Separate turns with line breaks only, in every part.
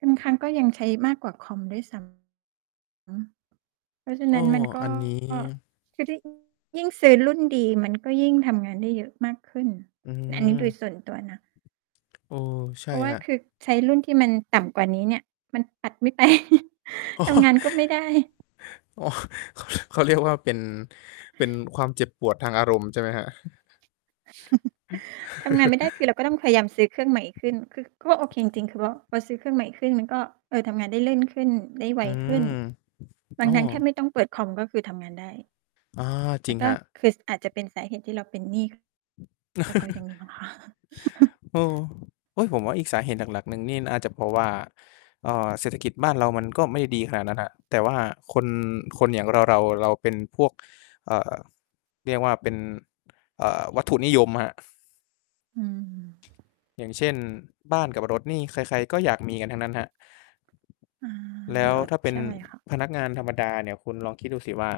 บางครั้งก็ยังใช้มากกว่าคอมด้วย ซ้ำ อือฮึ เพราะฉะ
โอ
น
้
ั้น มัน ก
อ
็
ันนี้
คือถ้า ยิ่งซื้อรุ่นดี มันก็ยิ่งทำงานได้เยอะมากขึ้น
อื
อั
ม
นนี้โดยส่วนตัวนะ
เออ ใช่
เพราะว่
ค
า
รั
ค
บ
ือใช้รุ่นที่มันต่ำกว่านี้เนี่ย มันตัดไม่ ไป
อ๋อ
ทำงานก็ไม่ได้
อ๋อ เขาเรียก เขาเรียกว่า เป็น เป็นความเจ็บปวดทางอารมณ์ใช่ไหมครับ?
ทำงานไม่ได้ คือเราก็ต้องพยายามซื้อเครื่องใหม่ขึ้น คือ ก็โอเคจริง ๆ คือว่าพอซื้อเครื่องใหม่ขึ้น มันก็ เอ่อ ทำงานได้เล่นขึ้น ได้ไว
อื
ขึ้น
ม
วั
โอ
น
้
นั้นแทบไม่ต้องเปิดคอม ก็คือทำงานได้
อ้อ จ
แ
ร
ล้
ิง
วก
ค
็
รับ
คือ ส อาจจะเป็นสาเหตุที่เราเป็นหนี้ ค ก็เพราะอย่างงี้เปล่าวะ
โอ้ โอ๊ย! ผมว่าอีกสาเหตุหลัก ๆ หนึ่งนี่น่าจะเพราะว่า เอ่อ เศรษฐกิจบ้านเรามันก็ไม่ได้ดีขนาดนั้นครับ แต่ว่าคน คนอย่างเรา ๆ เราเป็นพวก เอ่อ เรียกว่าเป็น เอ่อ วัตถุนิยมครับ
อืม
อย่างเช่น บ้านกับรถนี่ใคร ๆ ก็อยาก มีกันทั้งนั้นครับ
อา
แล้ว
รถ
ถ้าเป็
ใช
น
่ค่ะ
พนักงานธรรมดาเนี่ย คุณลองคิดดูสิว่า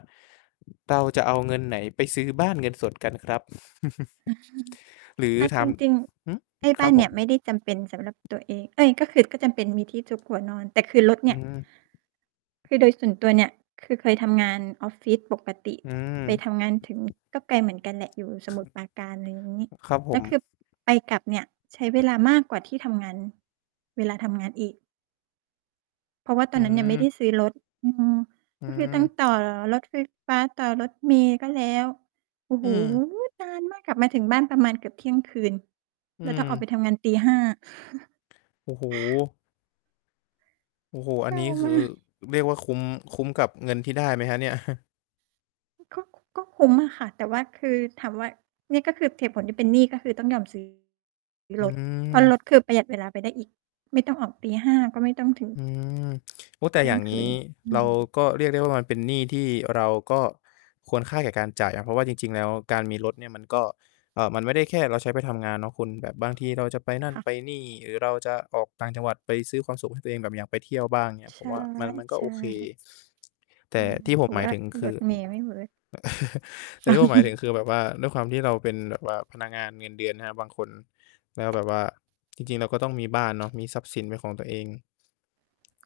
เราจะเอาเงินไหนไปซื้อบ้านเงินสดกันครับ? หรือ
เอา
ท
จริง
ำ ฮึ?
ๆ ไอ้บ
คร
้า
ับ
น
ผ
เนี่
ม
ยไม่ได้จำเป็นสำหรับตัวเอง เอ๊ย! ก็คือ ก็จำเป็น มีที่ซุกหัวนอน แต่คือรถเน
อ
ี
ื
่
อ
ย คือโดยส่วนตัวเนี่ย คือเคยทำงานออฟฟิศปกติ
อืม
ไปทำงานถึง ก็ไกลเหมือนกันแหละ อยู่สมุทรปราการ อะไรอย่างงี้
ครับผ
แล้วคื
ม
อไปกลับเนี่ย ใช้เวลามากกว่าที่ทำงาน เวลาทำงานอีก เพราะว่าตอ
อื
นนั้นยังไม่ได้
ม
ซื้อรถ อืม
อื
ก็คือต้อง
ม
ต่อรถไฟฟ้า ต่อรถเมล์ก็แล้ว โอ้โ
อ
ฮ
ืม
นานมาก กลับมาถึงบ้านประมาณเกือบ 00:00
อื
แล้วต้องออกไป
ม
ทำงาน 05:00
โอ้โฮ โอ้โฮ อ
เศ
ั
ร
น
้
น
า
ี้ค
ม
ือ
าก
เรียกว่าคุ้ม คุ้มกับเงินที่ได้ไหมครับเนี่ย?
ก็ ก็คุ้มอะค่ะ แต่ว่า คือถามว่า นี่ก็คือเหตุผล ที่เป็นหนี้ก็คือต้องยอม ซื้อ
อ
ร
ื
ถ เพรา
ม
ะรถคือประหยัดเวลาไปได้อีก ไม่ต้องออก 05:00 ก็ไม่ต้องถึง
อืม โอ้ แต
เ
่
ที่
อ
ย
ย่
ง
าง
ค
ง
ื
ี
น
้
อื
เรา
ม
ก็เรียกได้ว่า มันเป็นหนี้ที่เราก็ควรค่าแก่การจ่ายครับ เพราะว่าจริง ๆ แล้วการมีรถเนี่ยมันก็ เอ่อ มันไม่ได้แค่เราใช้ไปทำงานเนาะคุณ แบบบางทีเราจะไปนั่
ค
น
่ะ
ไปนี่ หรือเราจะออกต่างจังหวัดไปซื้อความสุขให้ตัวเอง แบบอย่างไปเที่ยวบ้างเงี้ย
ใช
ผม
่
ว่ามัน มันก
ใ
็
ช
โอเค
่
แ
ใ
ต
ช
่
่
ที่
เ
ผ
พร
ม
าะ
หม
ว
าย
่า
ถึงค
ร
ื
ถ
อ
เมล์ไม่เวิร์ก
แต่ที่ว่าหมายถึงคือแบบว่า ด้วยความที่เราเป็นแบบว่าพนักงานเงินเดือนนะครับ บางคน แล้วแบบว่า จริง ๆ เราก็ต้องมีบ้านเนาะ มีทรัพย์สินเป็นของตัวเอง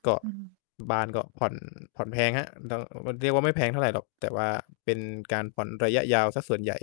ก็
อืม
บ้านก็ผ่อน ผ่อนแพงครับ ร เรียกว่าไม่แพงเท่าไรหรอก แต่ว่าเป็นการผ่อนระยะยาวเสียส่วนใหญ่